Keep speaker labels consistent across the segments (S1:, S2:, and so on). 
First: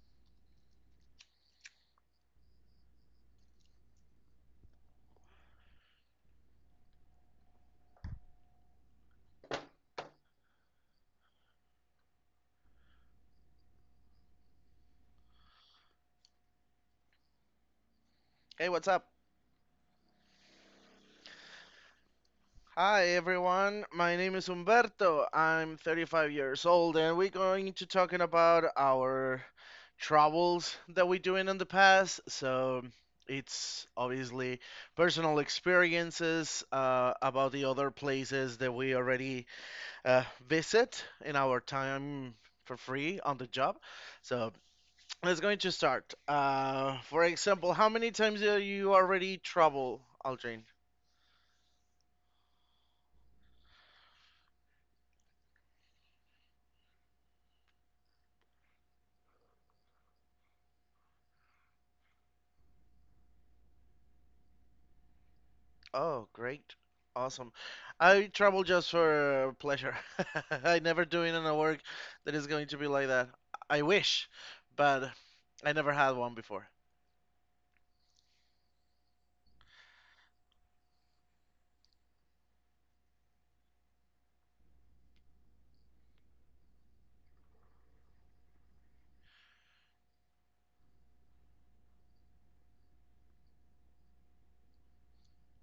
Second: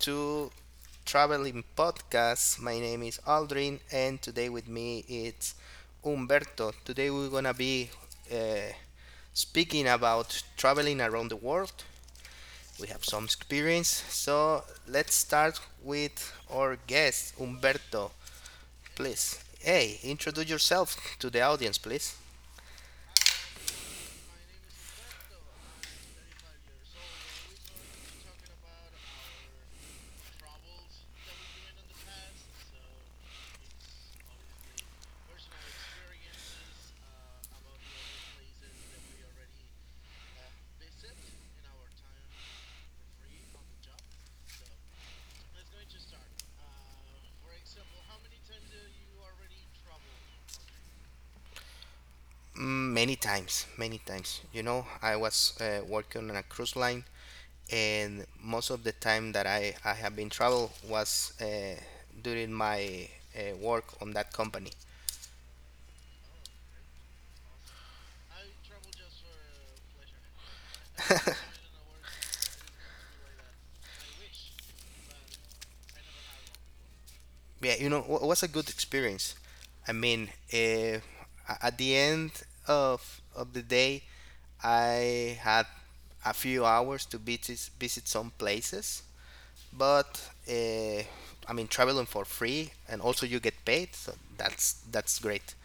S1: to Traveling Podcast. My name is Aldrin, and today with me it's Umberto. Today we're gonna be uh, speaking about traveling around the world. We have some experience, so let's start with our guest, Umberto.
S2: Hey, what's up?
S1: Please, hey, introduce yourself to the audience, please.
S2: Hi, everyone. My name is Humberto. I'm 35 years old, and we're going to talking about our travels that we doing in the past. So it's obviously personal experiences about the other places that we already uh, visit in our time for free on the job. So let's going to start. For example, how many times do you already travel, Aldrin?
S1: Many times, many times. You know, I was working on a cruise line, and most of the time that I have been travel was during my work on that company.
S2: Oh, great. Awesome. I travel just for pleasure. I never doing in a work that is going to be like that. I wish, but I never had one before.
S1: Yeah, it was a good experience. I mean, at the end of the day, I had a few hours to visit some places, but uh, I mean, traveling for free and also you get paid, so that's great,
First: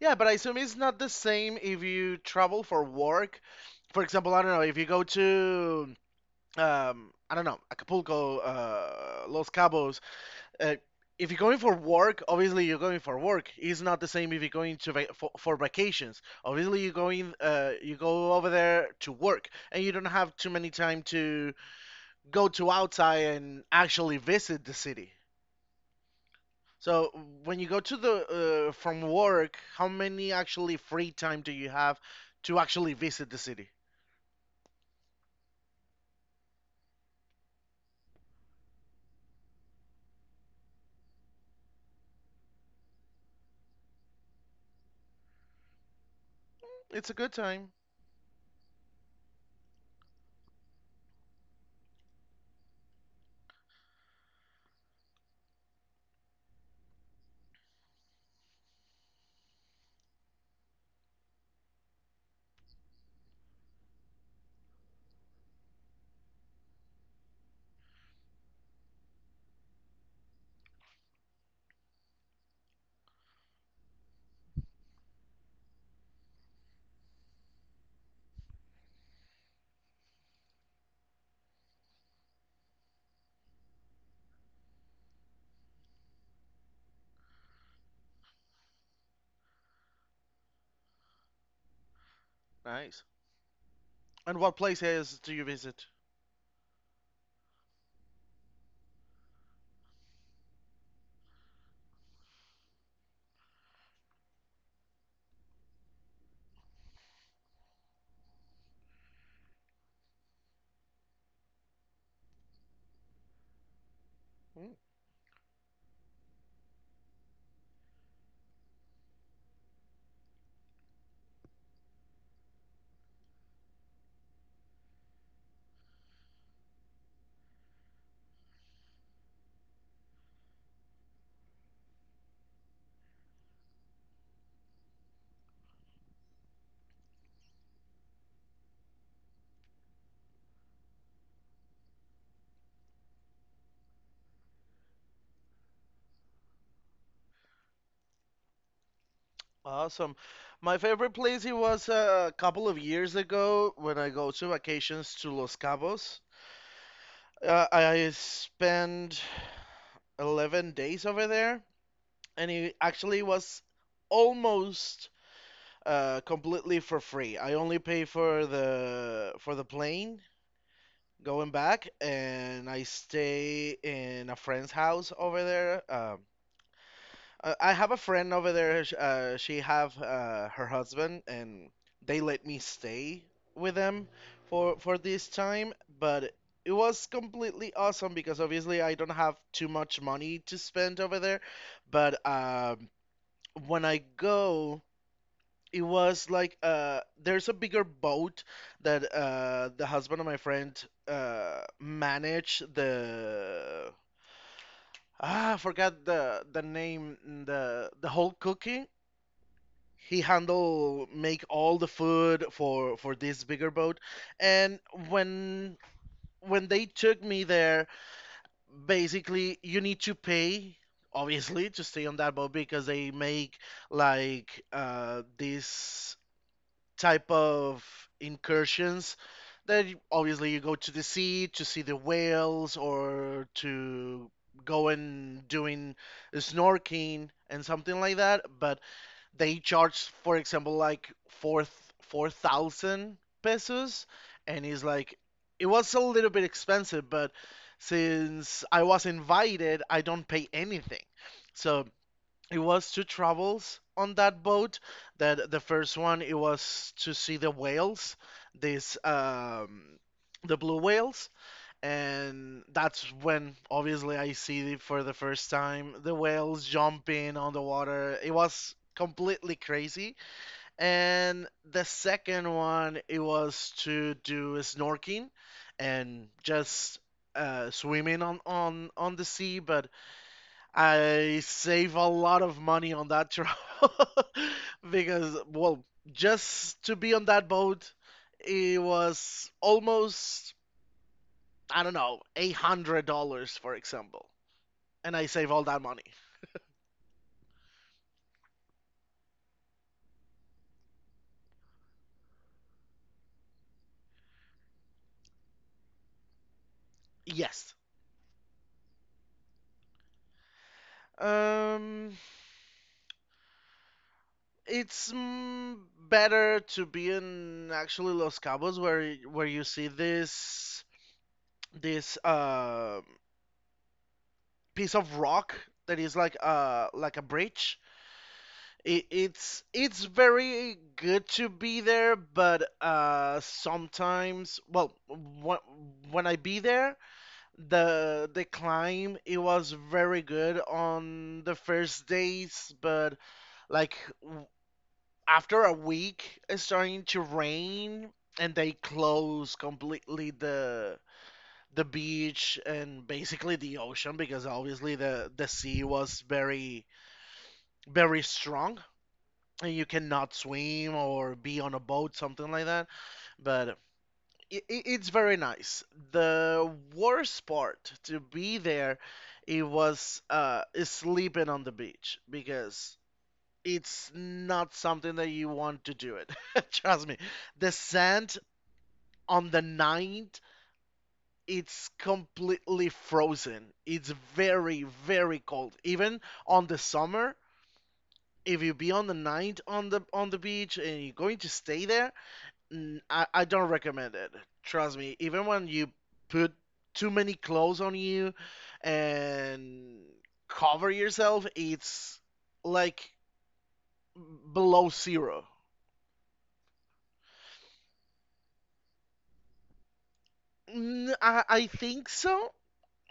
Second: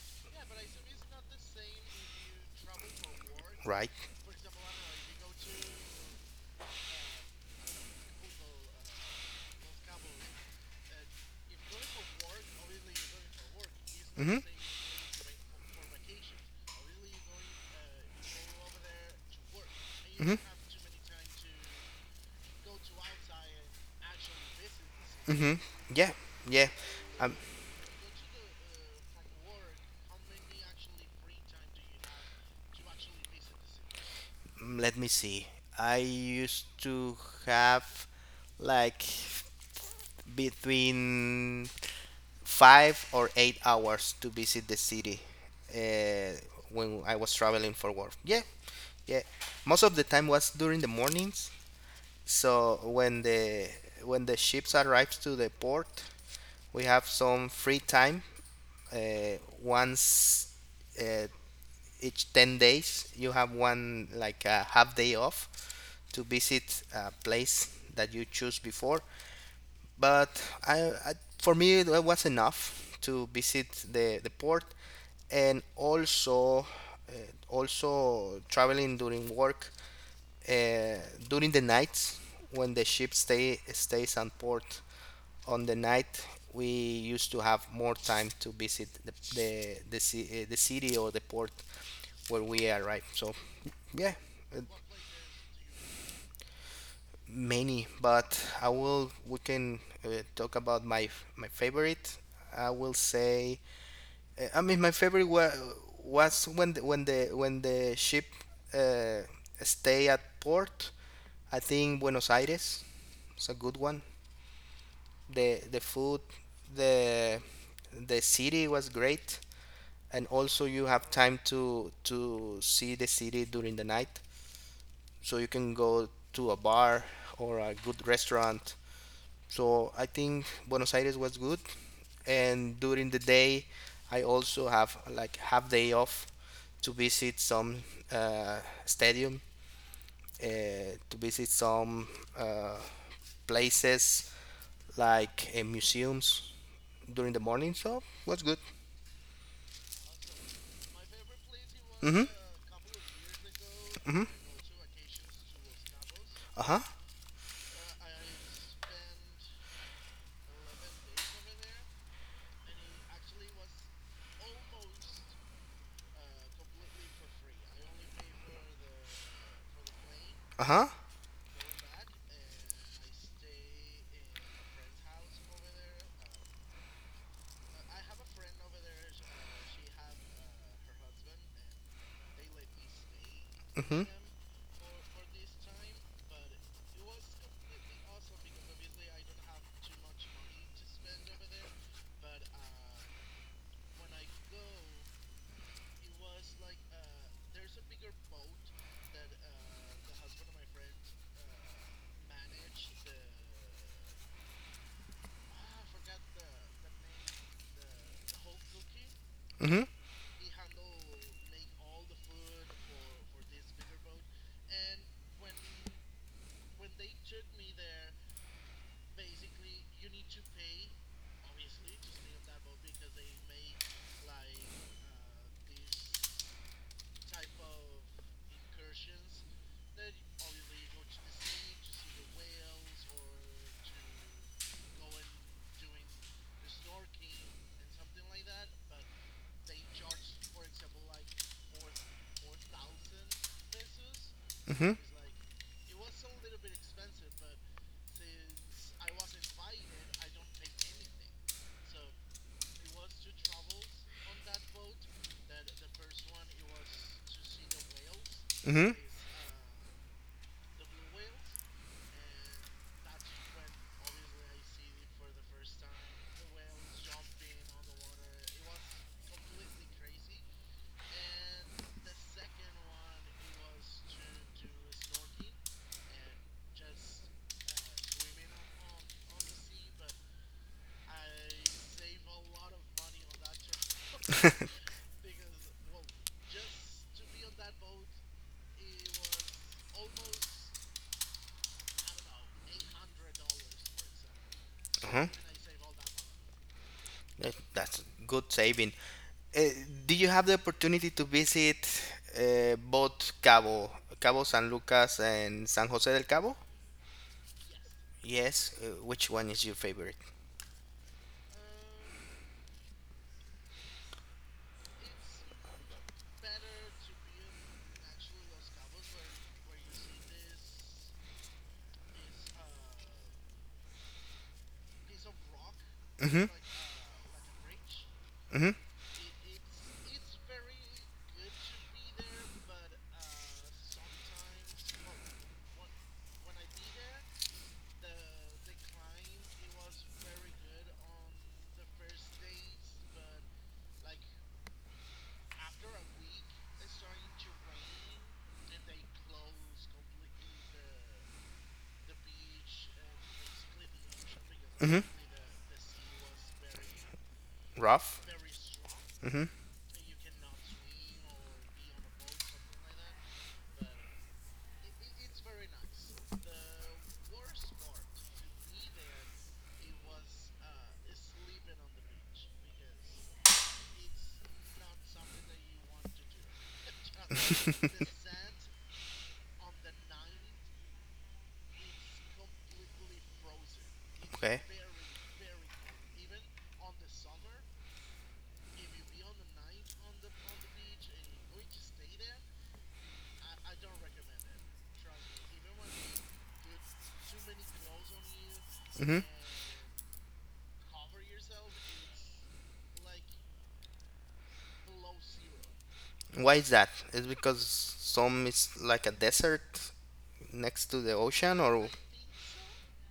S2: Yeah, but I assume it's not the same if you travel for work.
S1: right?
S2: For example, I don't know, if you go to I don't know, Acapulco, Los Cabos, uh, if you're going for work, obviously you're going for work. It's not the same
S1: Hmm.
S2: if you're going to for vacations. Obviously you're going, you go over there to work, and you don't have
S1: Hmm.
S2: too many time to go to outside and actually visit the city.
S1: Hmm. Yeah, yeah.
S2: So
S1: Um,
S2: when you go to the from work, how many actually free time do you have to actually visit the city?
S1: Let me see. I used to have like between 5 or 8 hours to visit the city, uh, when
S2: It's a
S1: I
S2: good
S1: was
S2: time.
S1: traveling for work. Yeah, yeah. Most of the time was during the mornings. So when the ships arrive to the port, we have some free time. Once, uh, each 10 days, you have one like a half day off to visit a place that you choose before. But I for me it was enough to visit the port, and also uh, also traveling during work, uh, during the nights. When the ship stays on port on the night, we used to have more time to visit the city or the port where we
S2: Nice.
S1: arrive, so yeah.
S2: And what
S1: uh,
S2: places do you visit?
S1: Many, but I will we can uh, talk about my favorite. I will say, I mean, my favorite was when the, when the when the ship uh, stay at port. I think Buenos Aires is a good one.
S2: Hmm?
S1: The food, the city was great. And also you have time to see the city during the night, so you can go to a bar or a good restaurant. So I think Buenos Aires was good. And during the day I also have like half day off to visit some uh, stadium, uh, to visit some uh, places, like museums, during the morning, so was good.
S2: Awesome. My favorite place it was
S1: Mm-hmm.
S2: a couple of years ago when I
S1: Mm-hmm.
S2: go to vacations to Los Cabos.
S1: Uh-huh.
S2: I spent 11 days over there, and it actually was almost completely for free. I only pay for the plane
S1: Uh-huh.
S2: going back, and I stay in a friend's house over there. I have a friend over there. She have her husband, and they let me stay with
S1: Mm-hmm.
S2: them for this time. But it was completely awesome because obviously I don't have too much money to spend over there. But when I go, it was like there's a bigger boat that the husband of my friend manage the. Ah, I forgot the name, the whole cooking
S1: Mm-hmm.
S2: he handle make all the food for this bigger boat. And when they took me there, basically you need to pay obviously to stay on that boat because they make like this type of incursions that obviously you go to the sea to see the whales or to go and doing snorkeling and something like that, but they charge, for example, like four thousand pesos, and it's
S1: Mm-hmm.
S2: like it was a little bit expensive, but since I was invited, I don't pay anything. So it was two travels on that boat. That the first one it was to see the whales,
S1: Mm-hmm.
S2: this the blue whales, and that's when obviously I see it for the first time the whales jumping on the water. It was completely crazy. And the second one, it was to do snorkeling and just swimming on the sea. But I save a lot of money on that travel. Because, well, just to be on that boat, it was almost I don't know, $800, for example, and I
S1: Uh-huh.
S2: save all that money.
S1: That's good saving. Uh, do you have the opportunity to visit both Cabo, Cabo San Lucas and San Jose del Cabo?
S2: Yes.
S1: Yes. Which one is your favorite?
S2: Um, it's better to be in actually Los Cabos where you see this piece of rock that is
S1: Mm hmm.
S2: like a bridge.
S1: Mm hmm.
S2: It's it's very good to be there, but sometimes well, when I be there, the climb it was very good on the first days, but like w- after a week it's starting to rain and they close completely the beach and basically the ocean because
S1: Mm
S2: obviously
S1: hmm.
S2: the sea was very,
S1: Rough.
S2: very strong
S1: Mm hmm.
S2: and you cannot swim or be on a boat something like that, but it's very nice. The worst part to be there, it was is sleeping on the beach because it's not something that you want to do it. Trust me. The sand on the night, it's completely frozen. It's
S1: Okay.
S2: very, very cold. Even on the summer, if you be on the night on the beach and you're going to stay there, I don't recommend it. Trust me, even when you put too many clothes on you
S1: Mm hmm.
S2: and cover yourself, it's like below zero.
S1: Why is that? Is because some is like a desert next to the
S2: Mm, I,
S1: ocean,
S2: I
S1: or
S2: think so.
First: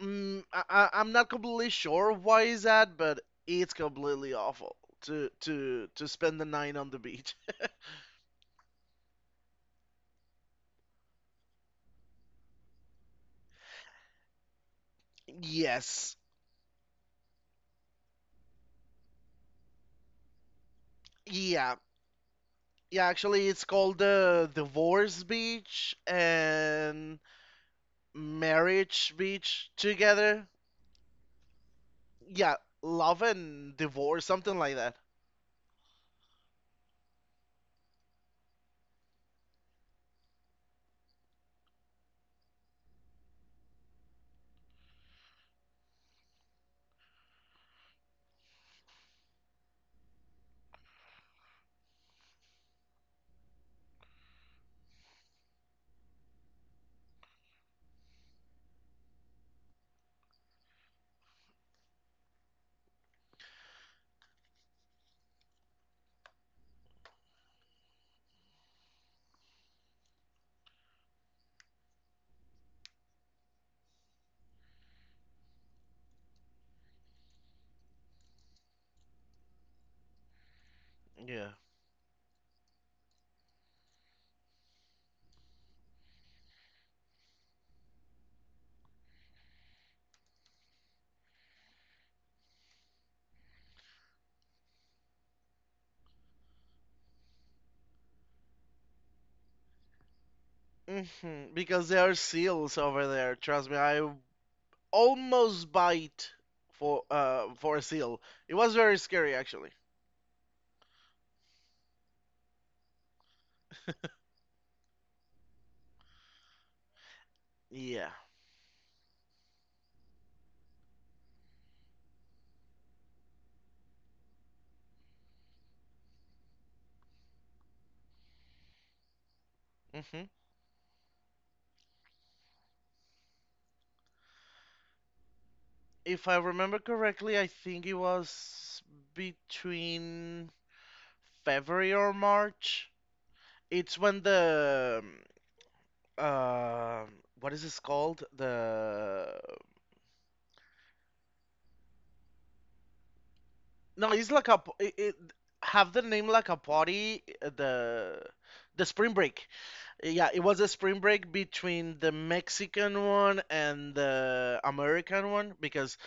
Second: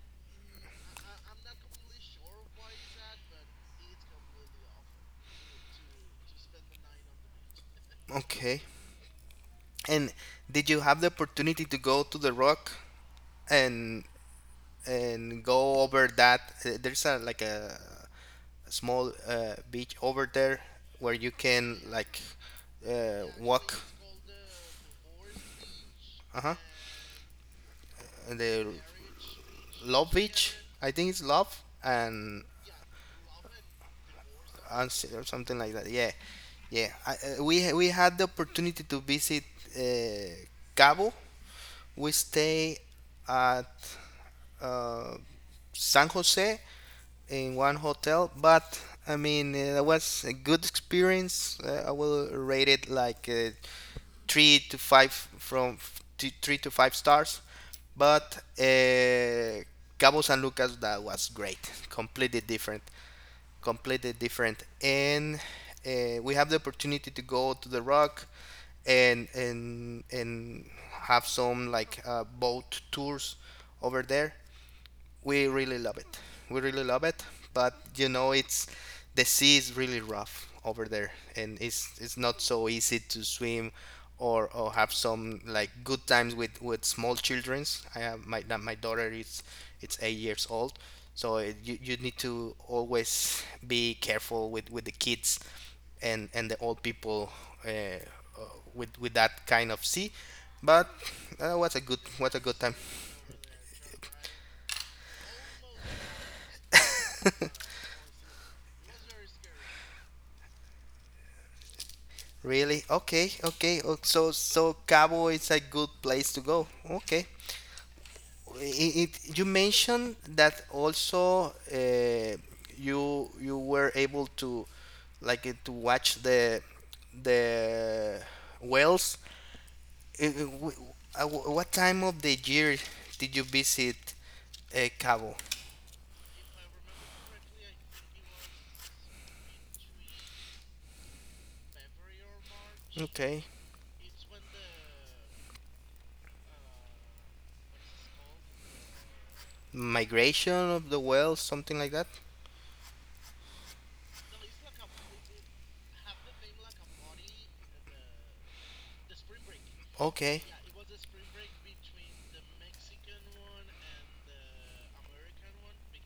S2: I'm not completely sure why is that, but it's completely awful to spend the night on the beach.
S1: okay. And did you have the opportunity to go to the rock and and go over
S2: Yes.
S1: that? There's a like a small beach over there where you
S2: Yeah.
S1: can like
S2: Yeah, actually it's
S1: walk.
S2: called the Divorce Beach
S1: Uh huh.
S2: and
S1: The
S2: marriage beach
S1: Love
S2: together.
S1: Beach, I think it's Love, and
S2: Yeah, love and divorce, something like that.
S1: and or something like that. Yeah, yeah. I, we had the opportunity to visit uh, Cabo. We stay at uh, San Jose in one hotel. But I mean, that was a good experience. I will rate it like, three to five, from three to five stars. But Cabo San Lucas, that was great, completely different, completely different. And we have the opportunity to go to the rock, and have some like, boat tours over there. We really love it. We really love it, but you know, it's the sea is really rough over there,
S2: Yeah.
S1: and it's not so easy to swim, or have some like good times with small childrens. I have my daughter is it's 8 years old, so you need to always be careful with the kids and the old people, uh, with that kind of sea. But
S2: hmm Because there are
S1: what a good time.
S2: seals over there. Trust me, I almost bite for a seal. It was very scary actually.
S1: Really? Okay, okay. So Cabo is a good place to go. Okay.
S2: Yeah.
S1: You mentioned that also, you were able to like, to watch the the whales.
S2: hmm
S1: What time of the year did you visit Cabo?
S2: If I remember correctly, I think it was between February or March.
S1: Okay.
S2: It's when the um, uh, what is this called? The
S1: Migration of the whales, something like that.
S2: No, it's like a it have the name like a party. The spring break. Yeah, it
S1: Okay.
S2: was a spring break between the Mexican one and the American one because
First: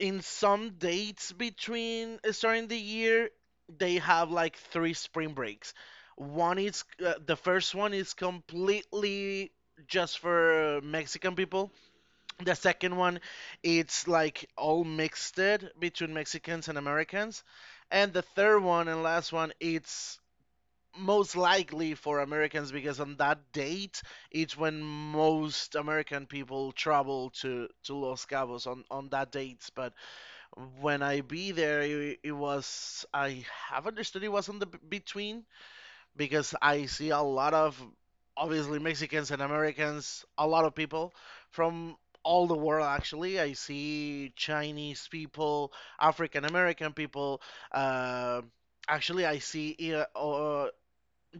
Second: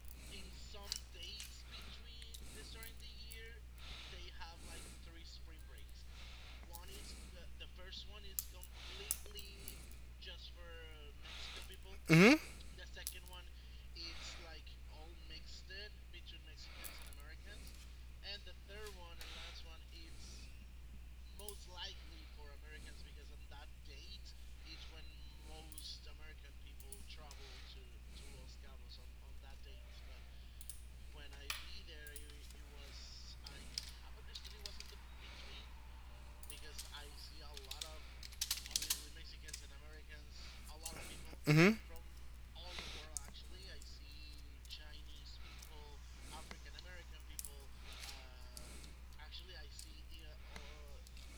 S2: in some dates between starting the year they have like three spring breaks. One is the first one is completely just for Mexican people.
S1: Mm-hmm.
S2: The second one, it's like all mixed it between Mexicans and Americans. And the third one and last one, it's most likely for Americans because on that date, it's when most American people travel to Los Cabos on that date. But when I be there, it was, I have understood it was on the between because I see a lot of obviously Mexicans and Americans, a lot of people
S1: Mm-hmm.
S2: from all the world actually. I see Chinese people, African American people, uh, actually, I see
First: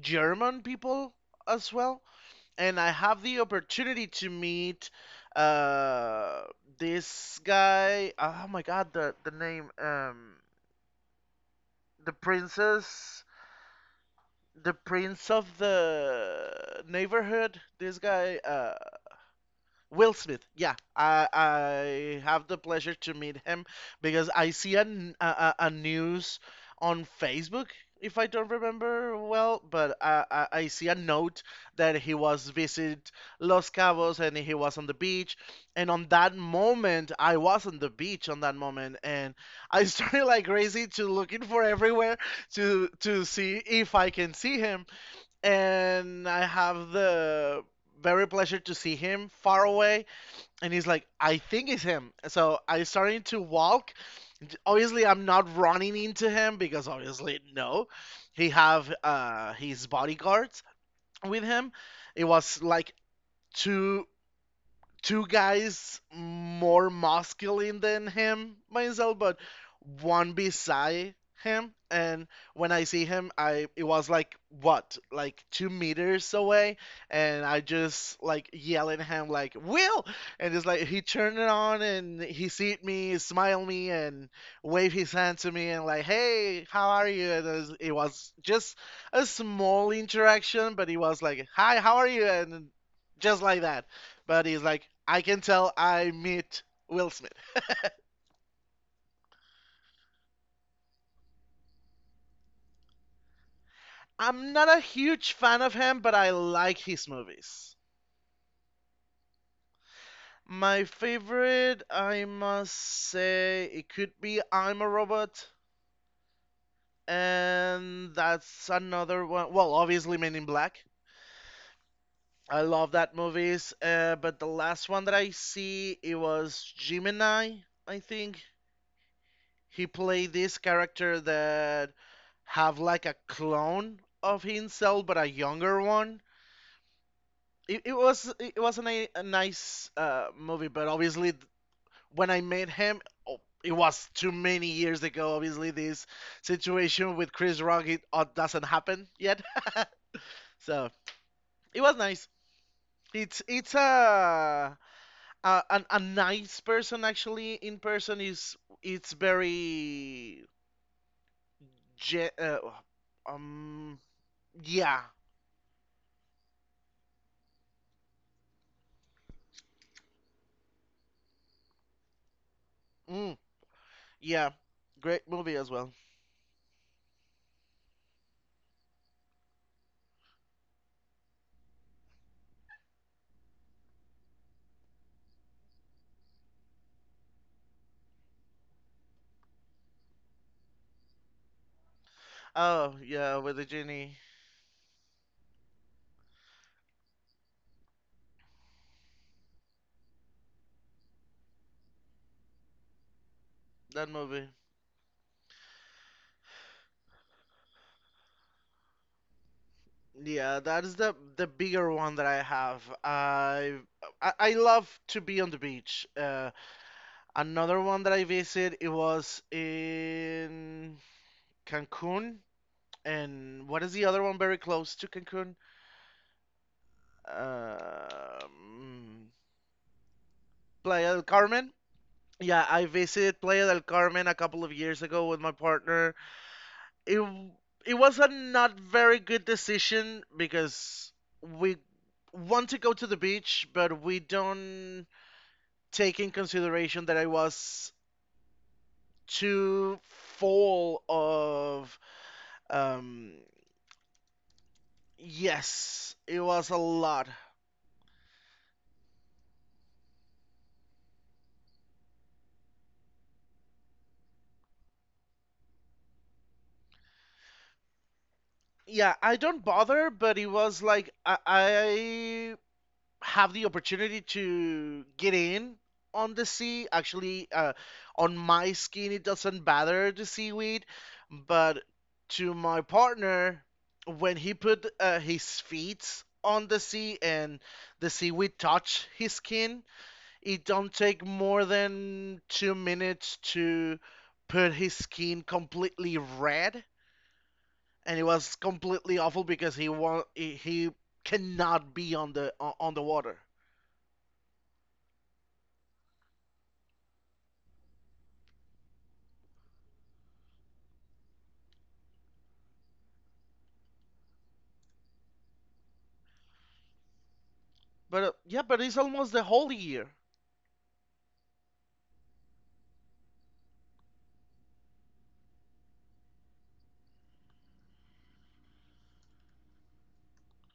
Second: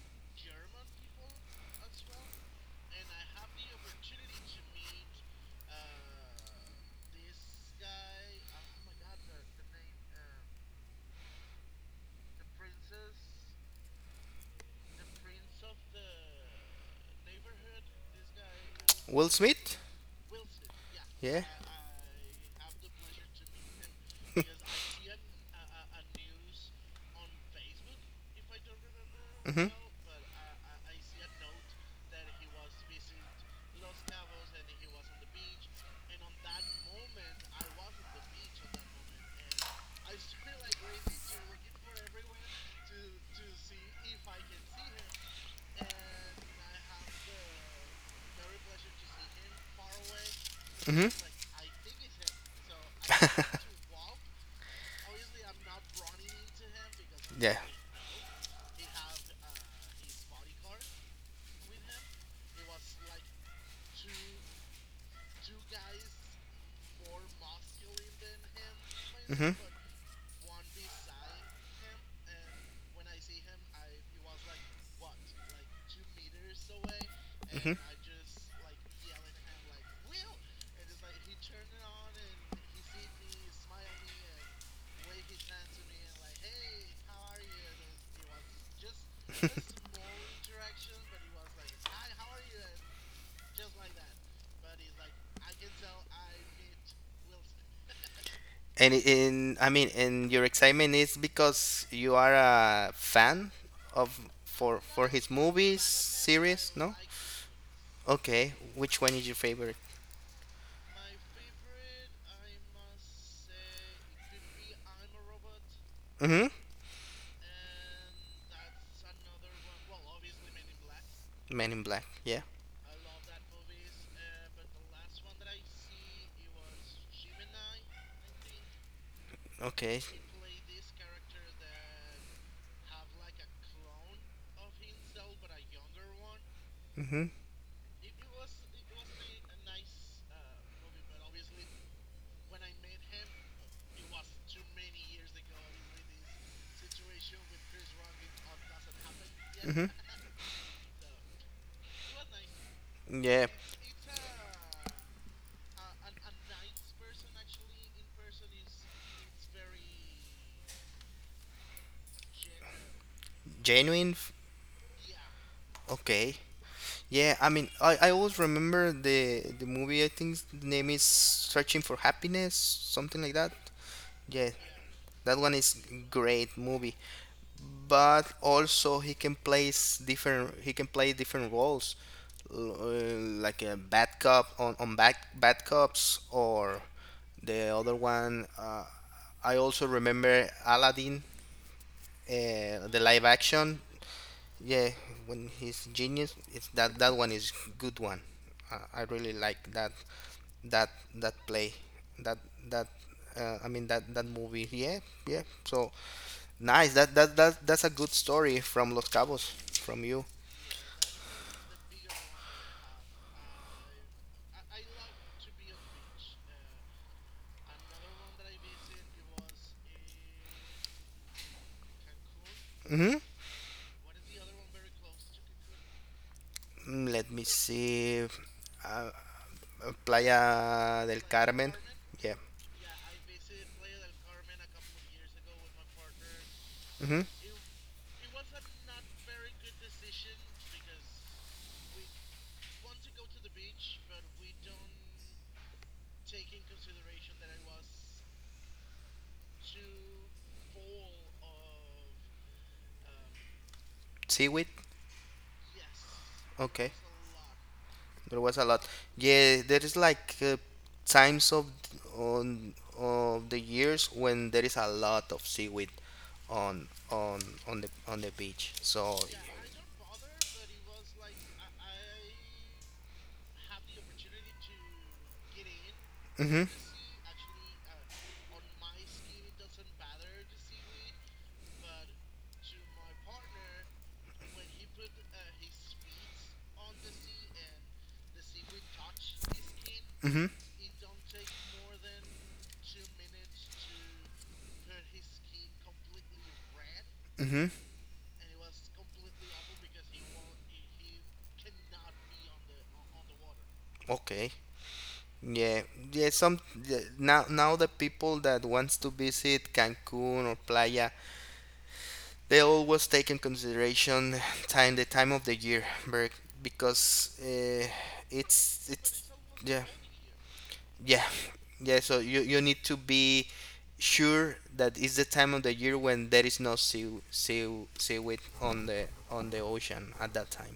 S2: German people as well. And I have the opportunity to meet uh, this guy. Oh my god, the name, the princess the prince of the neighborhood. This guy,
S1: Will Smith?
S2: Will Smith. Yeah, I
S1: Yeah.
S2: have the pleasure to meet him because I see an, a news on Facebook. If I don't remember well, but I see a note that he was visit Los Cabos and he was on the beach, and on that moment I was on the beach on that moment, and I started like crazy to looking for everywhere to see if I can see him, and I have the very pleasure to see him far away. And he's like,
S1: Hmm.
S2: I think it's him. So I started to
S1: Hmm.
S2: walk. Obviously, I'm not running into him because obviously
S1: Yeah.
S2: no. He have his bodyguards with him. It was like two two guys more masculine than him myself,
S1: Myself.
S2: but
S1: Mhm.
S2: one beside him. And when I see him, I it was like what, like 2 meters away, and I
S1: Mhm.
S2: just like yelling at him like Will, and it's like he turned it on and he seed me, smile me, and wave his hand to me and like Hey, how are you? And it was just a
S1: Just.
S2: small interaction, but it was like Hi, how are you? And just like that, but he's like, I can tell I meet Will Smith.
S1: And in, I mean, and your excitement is because you are a fan of,
S2: I'm not a
S1: for yeah, his
S2: huge fan of
S1: movies. I'm a
S2: him,
S1: fan
S2: but
S1: of
S2: I
S1: series, his.
S2: like
S1: No?
S2: his
S1: Like,
S2: movies.
S1: okay, which one is your favorite?
S2: My favorite, I must say, it could be I'm a Robot,
S1: Mm-hmm.
S2: and that's another one. Well, obviously Men in Black.
S1: Men in Black. Yeah.
S2: I love that movies. But the last one that I see, it was Gemini, I think. He
S1: Okay.
S2: played this character that have like a clone of himself, but a younger one.
S1: Hmm.
S2: It was it was a a nice movie, but obviously when I met him, oh, it was too many years ago. Obviously, this situation with Chris Rock it doesn't happen yet.
S1: Hmm.
S2: So it was nice.
S1: Yeah.
S2: It's a nice person actually. In person is it's very ge- uh, um
S1: Genuine.
S2: yeah.
S1: Okay. Yeah, I mean, I always remember the movie. I think the name is Searching for Happiness, something like
S2: mm,
S1: that.
S2: yeah,
S1: Yeah,
S2: great
S1: that
S2: movie
S1: one
S2: as
S1: is
S2: well.
S1: great movie. But also he can plays different. He can play different roles, l- uh, like a bad cop on bad cops. Or the other one, I also remember Aladdin,
S2: Oh
S1: the live
S2: yeah, with the
S1: action.
S2: genie
S1: Yeah, when he's genius, it's that one is good one. I really like that that play, that that I mean
S2: that
S1: that
S2: movie.
S1: movie. Yeah, yeah. So nice. That's a good story from Los Cabos, from you.
S2: Yeah, that's the bigger one that I have. I love to be on the beach. Another one that I visit, it was in Cancun,
S1: Mm-hmm.
S2: and what is the other one very close to Cancun?
S1: Let me see. Uh,
S2: Um,
S1: Playa
S2: Playa
S1: del
S2: del Carmen.
S1: Carmen. Yeah.
S2: Yeah, I visited Playa del Carmen a couple of years ago with my partner. It
S1: Mm-hmm.
S2: w- it was a not very good decision because we want to go to the beach, but we don't take in consideration that I was too full of um
S1: Seaweed.
S2: yes, it was a
S1: Okay.
S2: lot.
S1: There was a lot. Yeah, there is like, times of, on of the years when there is a lot of seaweed on the beach.
S2: Yeah,
S1: So,
S2: I don't bother, but it was like I have the opportunity to get in on the
S1: hmm.
S2: sea. Actually, on my skin, it doesn't bother the seaweed, but to my partner, when he put his feet on the sea and the seaweed touch his skin,
S1: Hmm.
S2: it don't take more than 2 minutes to put his skin completely red,
S1: Hmm.
S2: and it was completely awful because he won't, he cannot be on the water.
S1: Okay. Yeah, yeah. Some Yeah, now the people that wants to visit Cancun or Playa, they always take in consideration time, the time of the year, because,
S2: But yeah, but
S1: it's
S2: it's
S1: it's
S2: almost the whole
S1: yeah,
S2: year.
S1: yeah, yeah. So you need to be sure that it's the time of the year when there is no seaweed on the ocean at that time.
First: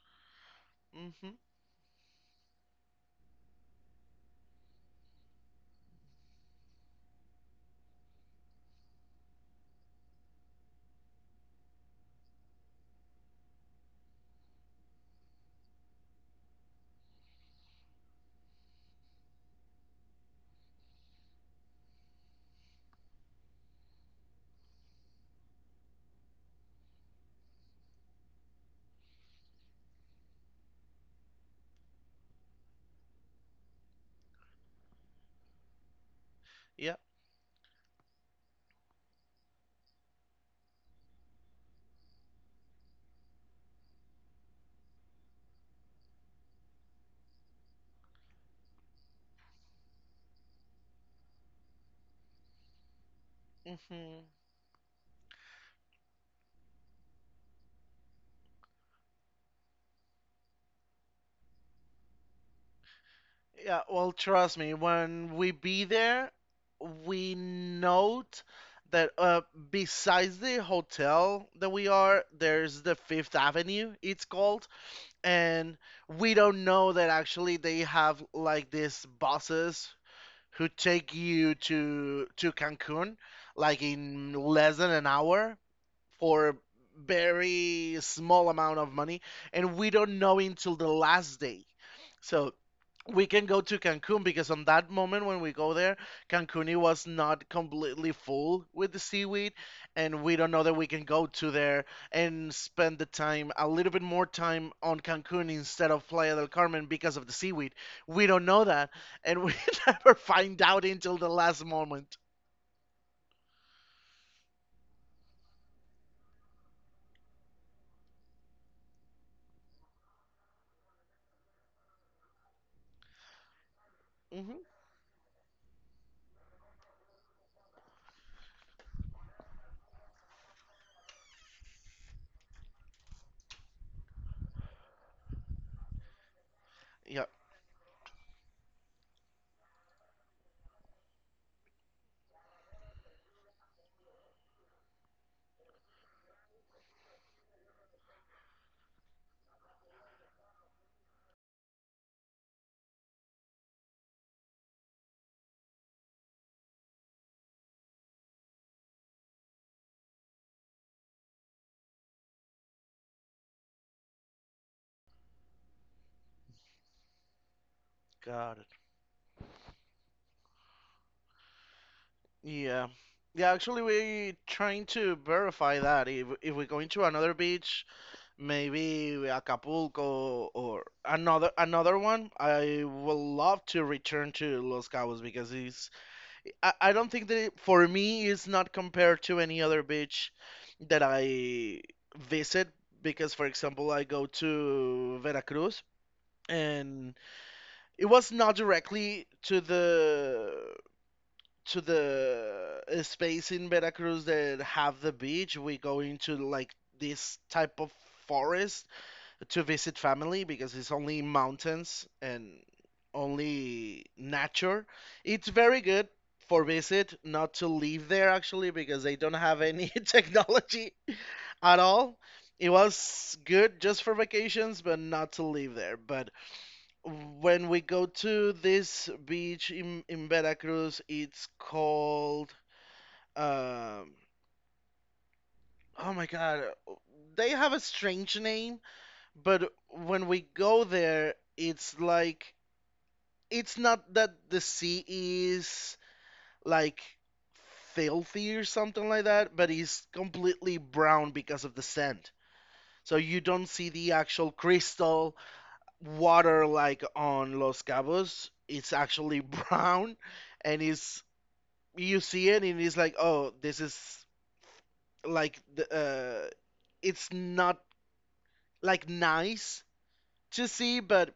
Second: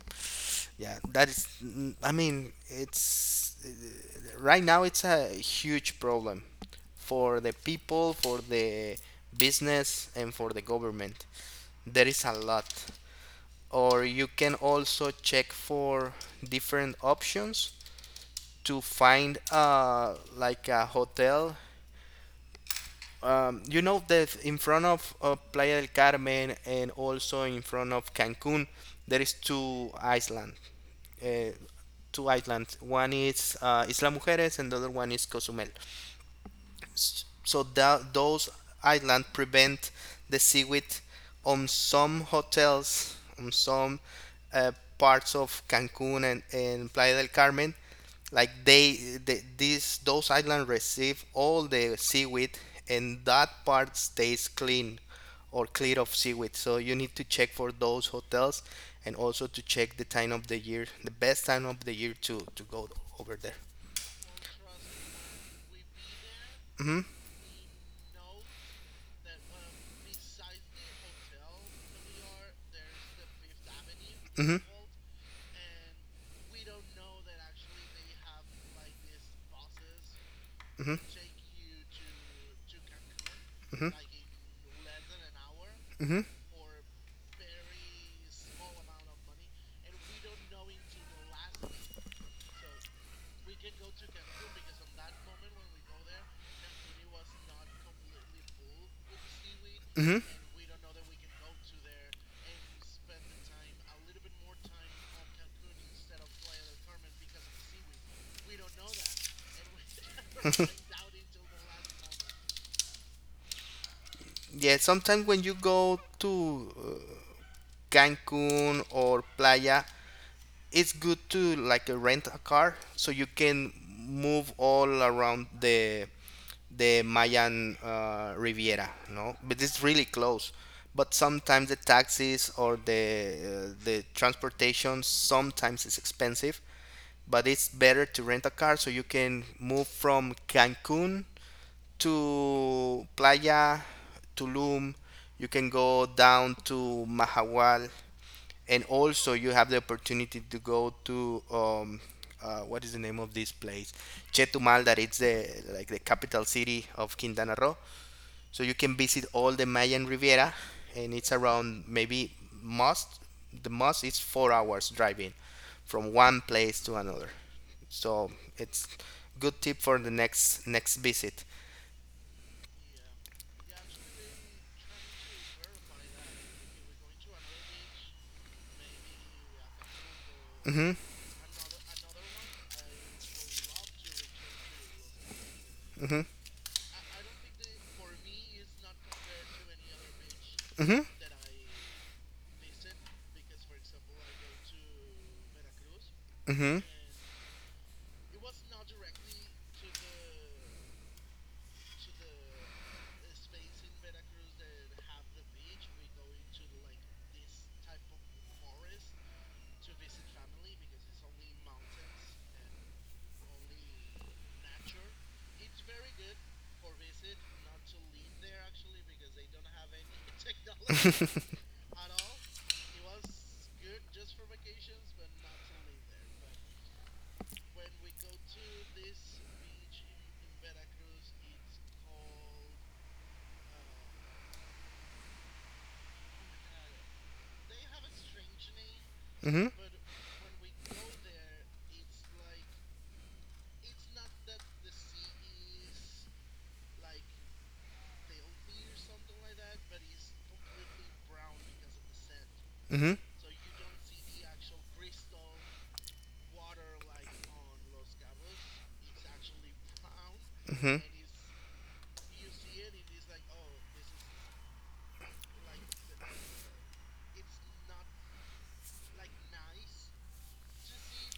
S1: Yeah, that
S2: Hmm
S1: is. I mean, it's, right now it's a huge problem for the people, for the business, and for the government. There is a lot. Or you can also check for different options to find, like a hotel. You know that in front of, Playa del Carmen, and also in front of Cancun, there is uh, two islands. One is, Isla Mujeres, and the other one is Cozumel.
S2: Yeah.
S1: So those islands prevent the seaweed on some hotels, on some, parts of Cancun and Playa del Carmen. Like they these those islands receive all the seaweed, and that part
S2: hmm
S1: stays clean or clear of seaweed. So you need to check for those hotels, and also to check the time of the year, the best time of the year to go over there.
S2: Yeah. Well, trust me, when we be there,
S1: Mm-hmm.
S2: we note that besides the hotel that we are, there's the Fifth Avenue, it's
S1: Hmm.
S2: called, and we don't know that actually they have like these buses who
S1: Called.
S2: take you to Cancun like in less than an hour
S1: Hmm. Hmm.
S2: for very small amount of money, and we don't know until the last day, so we can go to Cancun because on that moment when we go there, Cancun it was not completely full with the seaweed, and we don't know that we can go to there and spend the time a little bit more time on Cancun instead of Playa del Carmen because of the seaweed. We don't know that, and we never find out until the last moment.
S1: Yeah, sometimes when you go to, uh, Cancun or Playa, it's good to like, rent a car so you can move
S2: Hmm
S1: all around the Mayan, Riviera, no? But it's really close. But sometimes the taxis or the transportation sometimes is expensive,
S2: Yeah,
S1: but it's better to rent a car so you can move from Cancun to Playa, Tulum. You can go down to Mahahual, and also you have the opportunity to go to, what is the name of this place, Chetumal, that it's the like the capital city of Quintana Roo. So you can visit all the Mayan Riviera, and it's around maybe most the most is 4 hours driving from one place to another. So
S2: got it.
S1: it's good tip for the next visit.
S2: Yeah. Yeah, actually, we're trying to verify that. If we're going to another beach, maybe Acapulco or
S1: Hmm.
S2: another one, I would love to return to Los Cabos because it's,
S1: Hmm.
S2: I don't think that it, for me it's not compared to any other beach that I visit because, for example, I go to Veracruz,
S1: Hmm.
S2: and it was not directly to the to the uh, space in Veracruz that have the beach. We go into like this type of forest to visit family because it's only mountains and only nature. It's very good for visit, not to live there actually because they don't have any technology at all. It was good just for vacations, but not to live there. But when we go to this beach in Veracruz, it's called um, oh my God, they have a strange name,
S1: Mhm.
S2: but when we go there, it's like it's not that the sea is like filthy or something like that, but it's completely brown because of the sand.
S1: Mhm. Mhm.
S2: So you don't see the actual crystal water like on Los Cabos. It's actually brown, and it's you see it and it's like, oh, this is like the it's not like nice to see, but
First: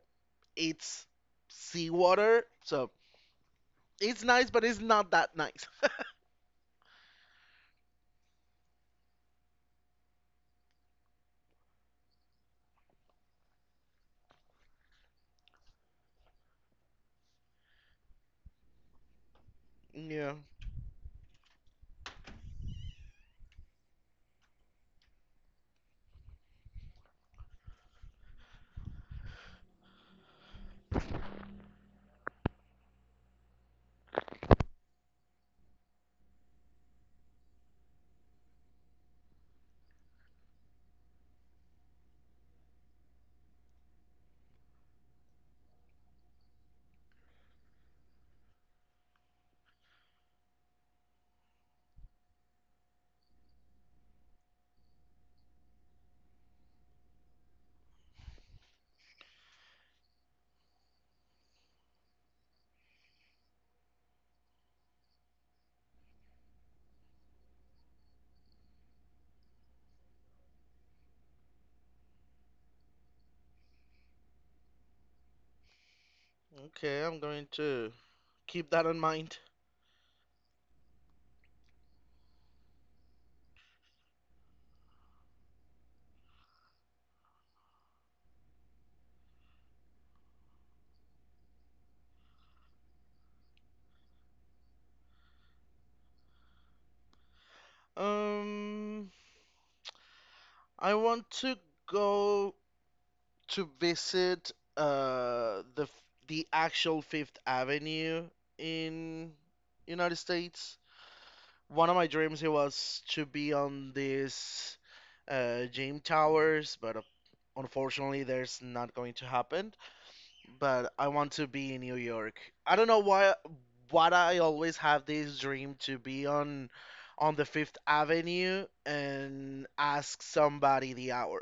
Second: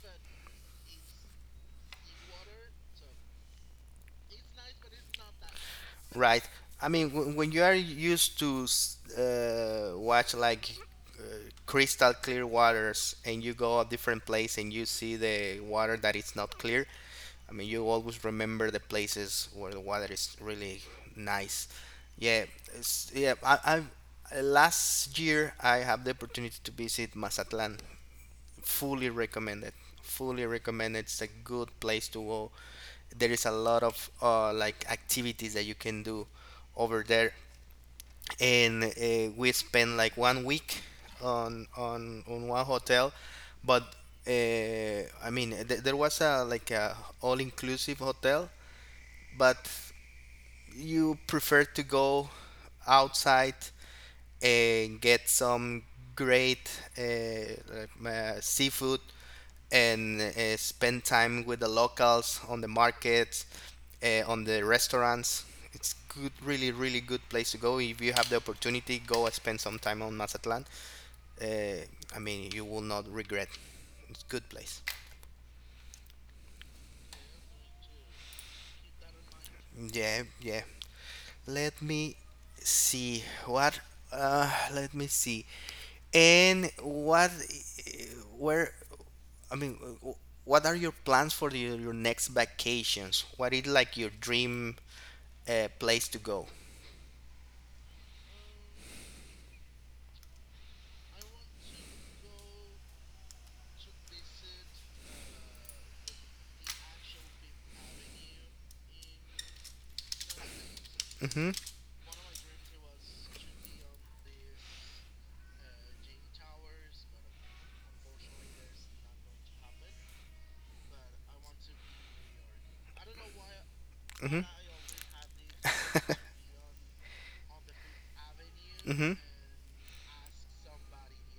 S2: it's seawater, so it's nice, but it's not that nice.
S1: Right. I mean, when you are used to, watch like, uh, crystal clear waters, and you go a different place and you see the water that is not clear, I mean, you always remember the places where the water
S2: Yeah,
S1: is really nice. Yeah, it's, yeah. I Last year I have the opportunity to visit Mazatlan. Fully recommended. Fully recommended. It's a good place to go. There is a lot of, like activities that you can do over there. And we spent like one week on one hotel. But uh, I mean, there was a like a all-inclusive hotel, but you prefer to go outside and get some great, uh, like, seafood, and spend time with the locals on the markets, on the restaurants. It's good, really, really good place to go. If you have the opportunity, go and spend some time on Mazatlan. Uh, I mean, you will not regret. It's a good place.
S2: okay, I'm going to keep that in mind.
S1: Yeah, yeah. Let me see what. Let me see. And what? eh, Where? I mean, what are your plans for your next vacations? What is like your dream, place to go?
S2: Um, I want to go to visit the actual Fifth Avenue in United States.
S1: Mm-hmm.
S2: One of my dreams it was to be on these gym towers, but unfortunately, there's not going to happen. But I want to be in New York. I don't know why. What I always have this dream to
S1: Mm-hmm.
S2: be on the Fifth Avenue
S1: Hmm.
S2: and ask somebody the hour.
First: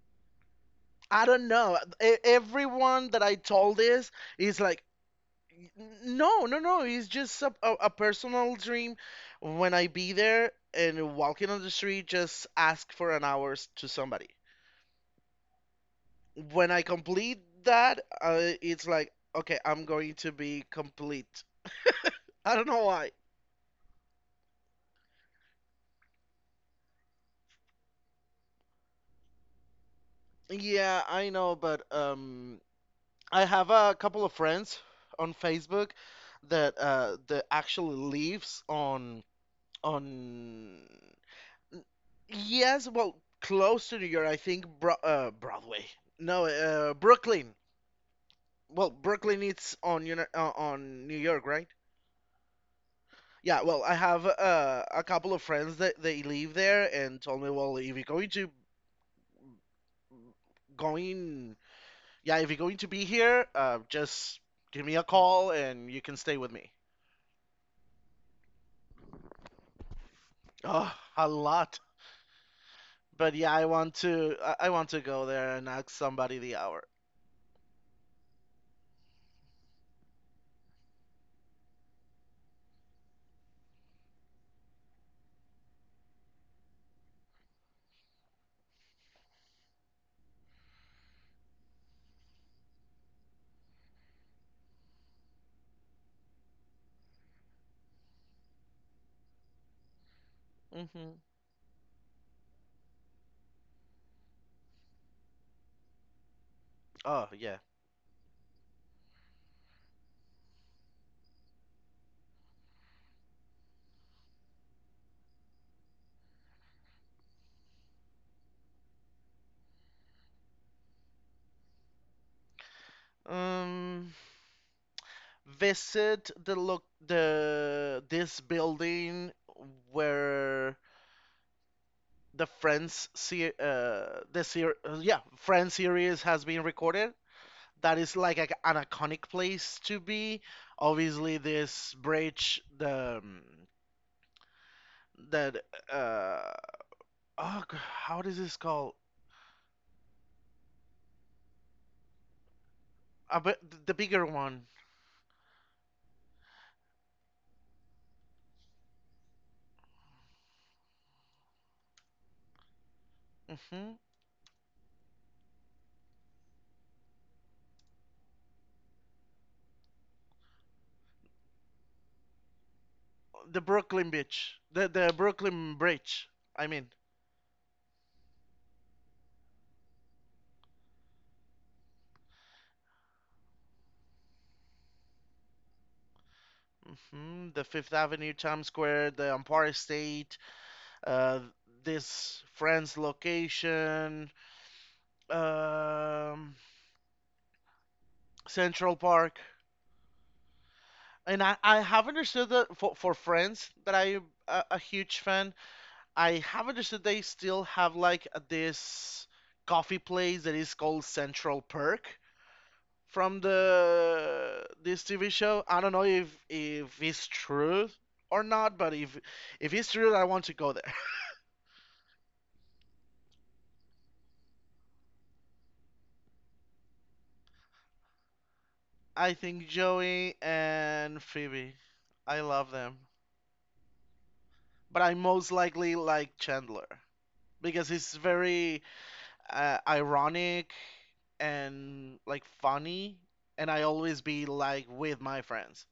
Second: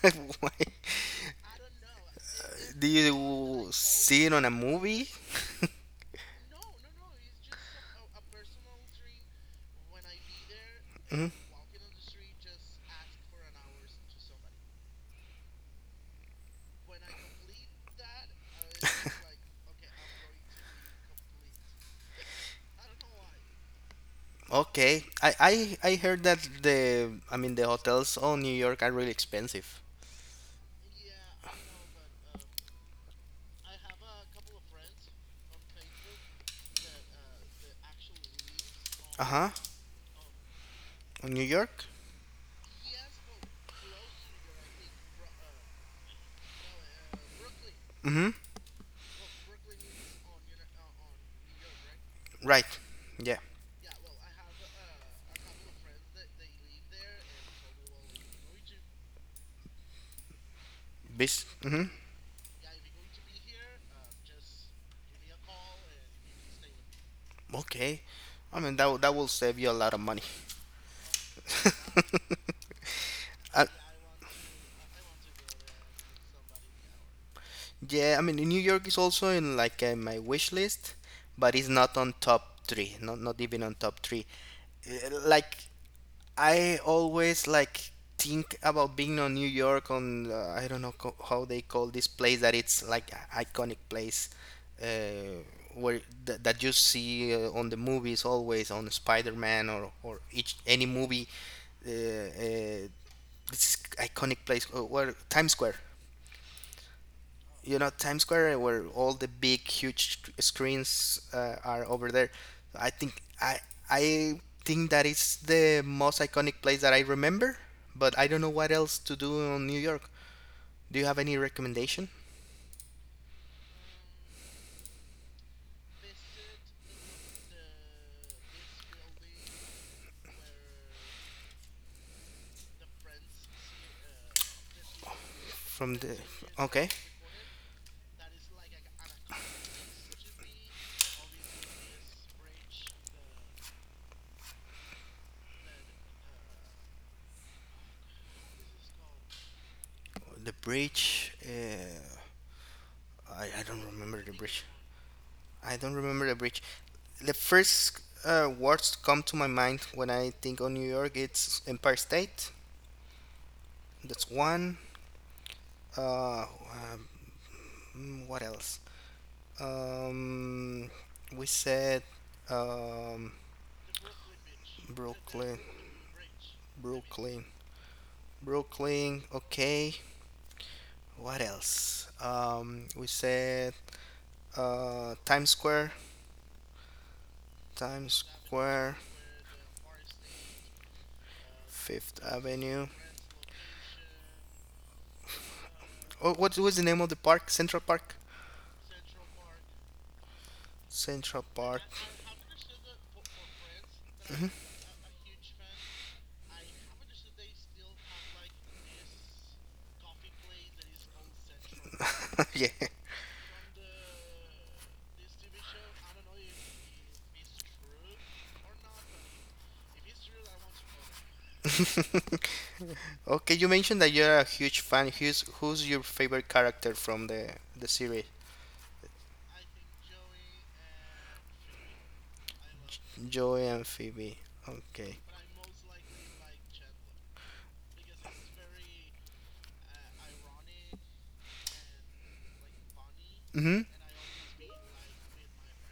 S1: Why?
S2: I don't know. E-
S1: Do
S2: Everyone that I
S1: you
S2: told this
S1: see it on a
S2: is like,
S1: movie?
S2: no, no, no. It's just a personal dream. When I be there and
S1: Mhm.
S2: walking on the street, just ask for an hours to somebody. When I complete that, it's like, okay, I'm going to be complete. I don't know why.
S1: Okay. I heard that the the hotels on New York are really expensive.
S2: Yeah, I know, but I have a couple of friends on Facebook that actually lives on
S1: Uh huh.
S2: on.
S1: On New York.
S2: Yes, well, close to New York, I think Broadway. No, Brooklyn.
S1: Mm-hmm.
S2: Well, Brooklyn it's on Uni on New York, right?
S1: Right. Yeah.
S2: Yeah, well, I have a couple of friends that they live there and told me, well, if you're going to
S1: Bis.
S2: going,
S1: Mm-hmm.
S2: yeah, if you're going to be here, just give me a call and you can stay with me.
S1: Okay. I mean that will save you a lot of money.
S2: Oh, a lot. But yeah, I
S1: Uh,
S2: want to I I want to go there and ask somebody the hour.
S1: Yeah, I mean, New York is also in like my wish list, but it's not on top three. Not even on top three. Like I always like think about being on New York on I don't know how they call this place that it's like iconic place, uh, where that you see on the movies, always on Spider-Man or each any
S2: Hmm
S1: movie, uh, uh, this iconic place where Times Square,
S2: Oh, yeah.
S1: you know, Times Square where all the big huge screens are over there. I think I I think that it's the most iconic place that I remember, but I don't know what else to do in New York. Do you have any recommendation
S2: Um, visit the look the this building where the Friends yeah, Friends
S1: from the?
S2: series has been
S1: Okay.
S2: recorded. That is like a, an iconic place to be. Obviously, this bridge, the that uh oh g- how does this called?
S1: The bridge? Uh, I I
S2: But
S1: don't
S2: the
S1: remember
S2: bigger
S1: the bridge.
S2: one,
S1: I don't remember the bridge. The first words to come to my mind when I think of New York it's Empire State.
S2: hmm
S1: That's one. Uh, um, what else? Um, we said um,
S2: the Brooklyn Beach, the
S1: Brooklyn,
S2: Brooklyn Bridge, I mean.
S1: Brooklyn, Brooklyn. Okay. What else? We said Times Square,
S2: Mhm. The Fifth
S1: Times
S2: Avenue, Times
S1: Square,
S2: Square, the Empire State, uh,
S1: Fifth
S2: this
S1: Avenue.
S2: friend's location,
S1: Oh, what
S2: um,
S1: was the name of the park? Central Park.
S2: Central Park. And
S1: Central
S2: I
S1: Park.
S2: have understood that for friends that I a huge fan, I have understood they still have like this coffee place that is called Central Perk
S1: Yeah.
S2: from the this TV show. I don't know if it's true or not, but if it's true, I want to go there.
S1: Okay, you mentioned that you're a huge fan. Who's your favorite character from the series?
S2: I think Joey and Phoebe. I love them.
S1: Joy and Phoebe.
S2: But I
S1: Okay.
S2: most likely like Chandler because he's very ironic and like funny, and
S1: Mm-hmm.
S2: I always be like with my friends.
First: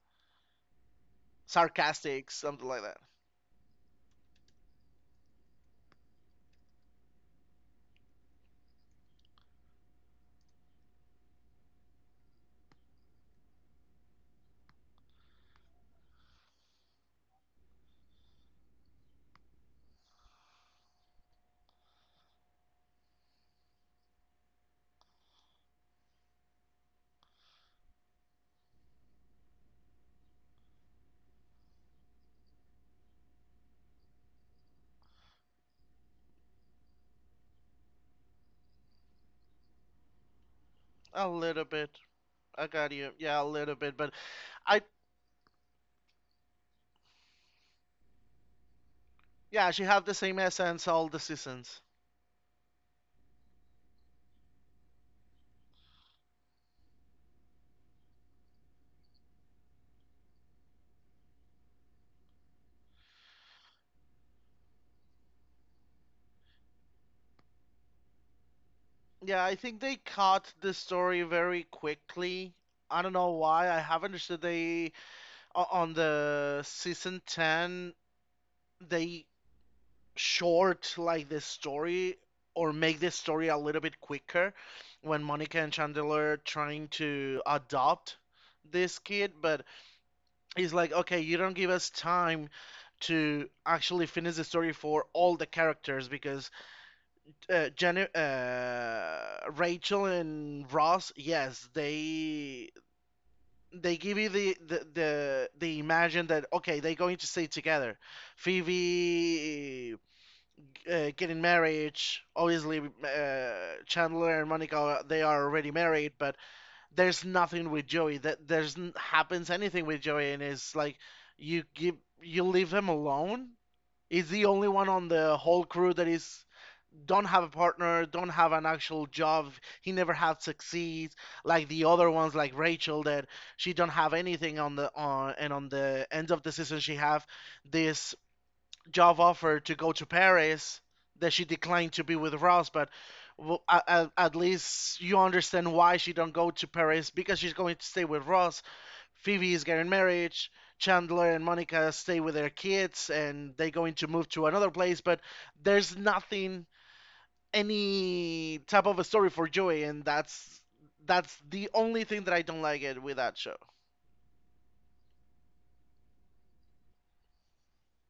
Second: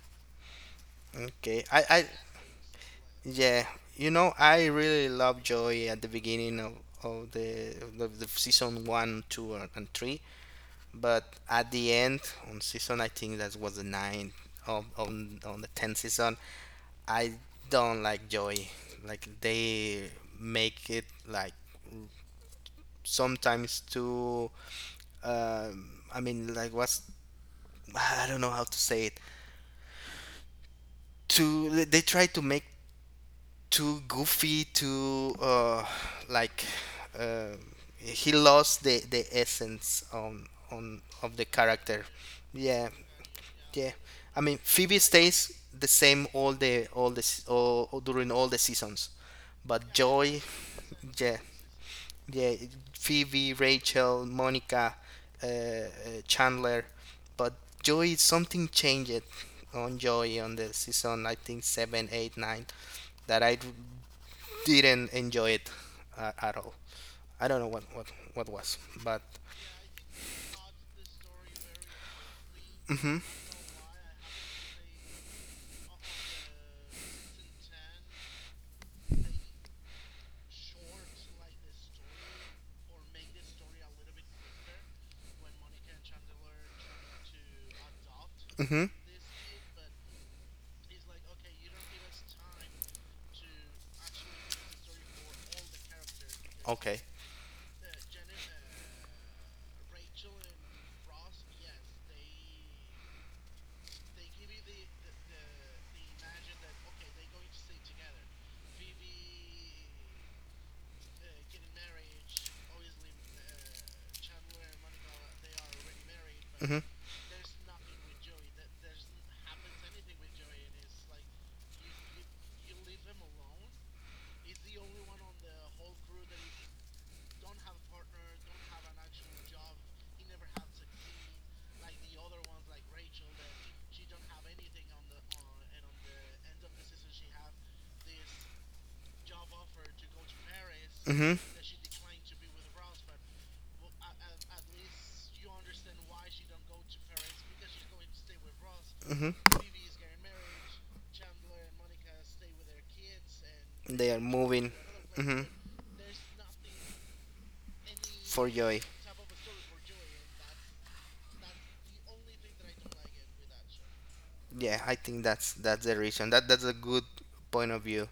S1: Okay. I
S2: Sarcastic, something like that.
S1: Yeah. You know, I really love Joy at the beginning of of the season one, two, and three. But at the end, on season, I think that was the nine of on the tenth season. I don't like Joy. Like they make it like sometimes too. I mean, like what's I don't know how to say it. To They try to make too goofy, too like um he lost the essence on
S2: A
S1: of the
S2: little bit.
S1: character.
S2: I
S1: Yeah.
S2: got you. Yeah, a little
S1: Yeah,
S2: bit, but
S1: I mean
S2: I,
S1: Phoebe stays the same all all during all the seasons,
S2: yeah, she
S1: but
S2: have the same
S1: Joy.
S2: essence all the
S1: Yeah.
S2: seasons.
S1: Yeah. Phoebe, Rachel, Monica, uh, uh, Chandler, but Joy. Something changed on Joy on the season, I think 7 8 9, that I didn't enjoy it, at all. I don't know what was, but
S2: Yeah, I think they cut the story very quickly. I don't
S1: mhm,
S2: know why. I have understood they o- on the season 10, they short like the story or make the story a little bit quicker when Monica and Chandler trying to adopt
S1: mhm,
S2: this kid, but it's like, okay, you don't give us time to actually finish the story for all the characters because
S1: okay,
S2: Jenny, Rachel and Ross, yes, they give you the imagine that okay they're going to stay together. Phoebe getting marriage, obviously, Chandler and Monica, they are already married, but
S1: mhm,
S2: there's nothing with Joey that there's happens anything with Joey, and it's like you give you leave him alone. He's the only one on the whole crew that is don't have a partner, don't have an actual job. He never had succeed like the other ones, like Rachel, that she don't have anything on the on and on the end of the season she have this job offer to go to Paris that
S1: mhm,
S2: she declined to be with Ross. But well, at least you understand why she don't go to Paris because she's going to stay with Ross.
S1: mhm.
S2: Phoebe is getting married. Chandler and Monica stay with their kids, and they going to
S1: They are
S2: move to another
S1: moving.
S2: place. But
S1: Mhm.
S2: there's nothing
S1: For
S2: any
S1: Joy.
S2: type of a story for Joey, and that's the only thing that I don't like it with that show.
S1: Yeah, I think that's the reason. That's a good point of view.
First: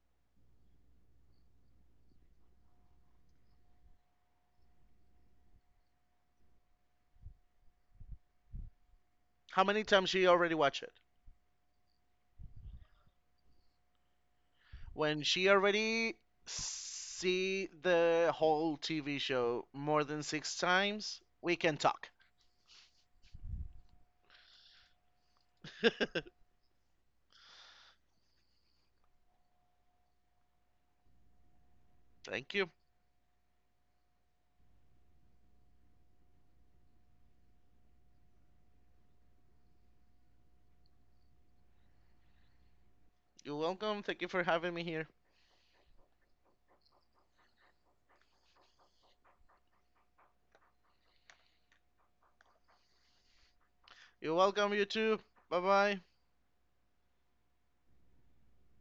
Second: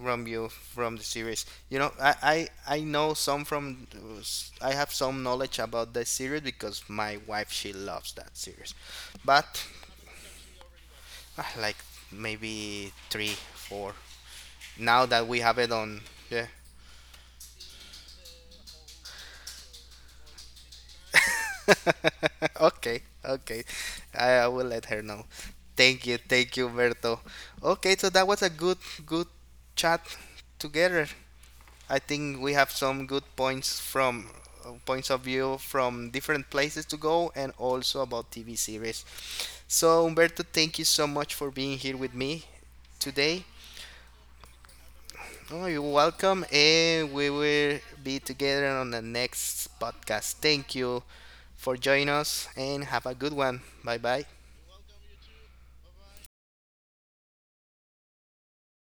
S1: Romeo from the series. You know, I know some from I have some knowledge about that series because my wife, she loves that series,
S2: How
S1: but
S2: many times she already watched it?
S1: ah, like maybe 3 4 now
S2: When
S1: that we
S2: she
S1: have it on.
S2: already
S1: Yeah.
S2: see the whole TV show more than six times, we can talk.
S1: Okay, okay, I will let her know. Thank you, Berto. Okay, so that was a good good chat together. I think we
S2: Thank you.
S1: have some good points from points of view from different places to go and also about TV series. So Umberto, thank you so much for being here with me today.
S2: You're welcome. Thank you for having me here.
S1: Oh, you're welcome, and we will be together on the next podcast. Thank you for joining us and have a good one. Bye bye.
S2: You're welcome, you too. Bye bye.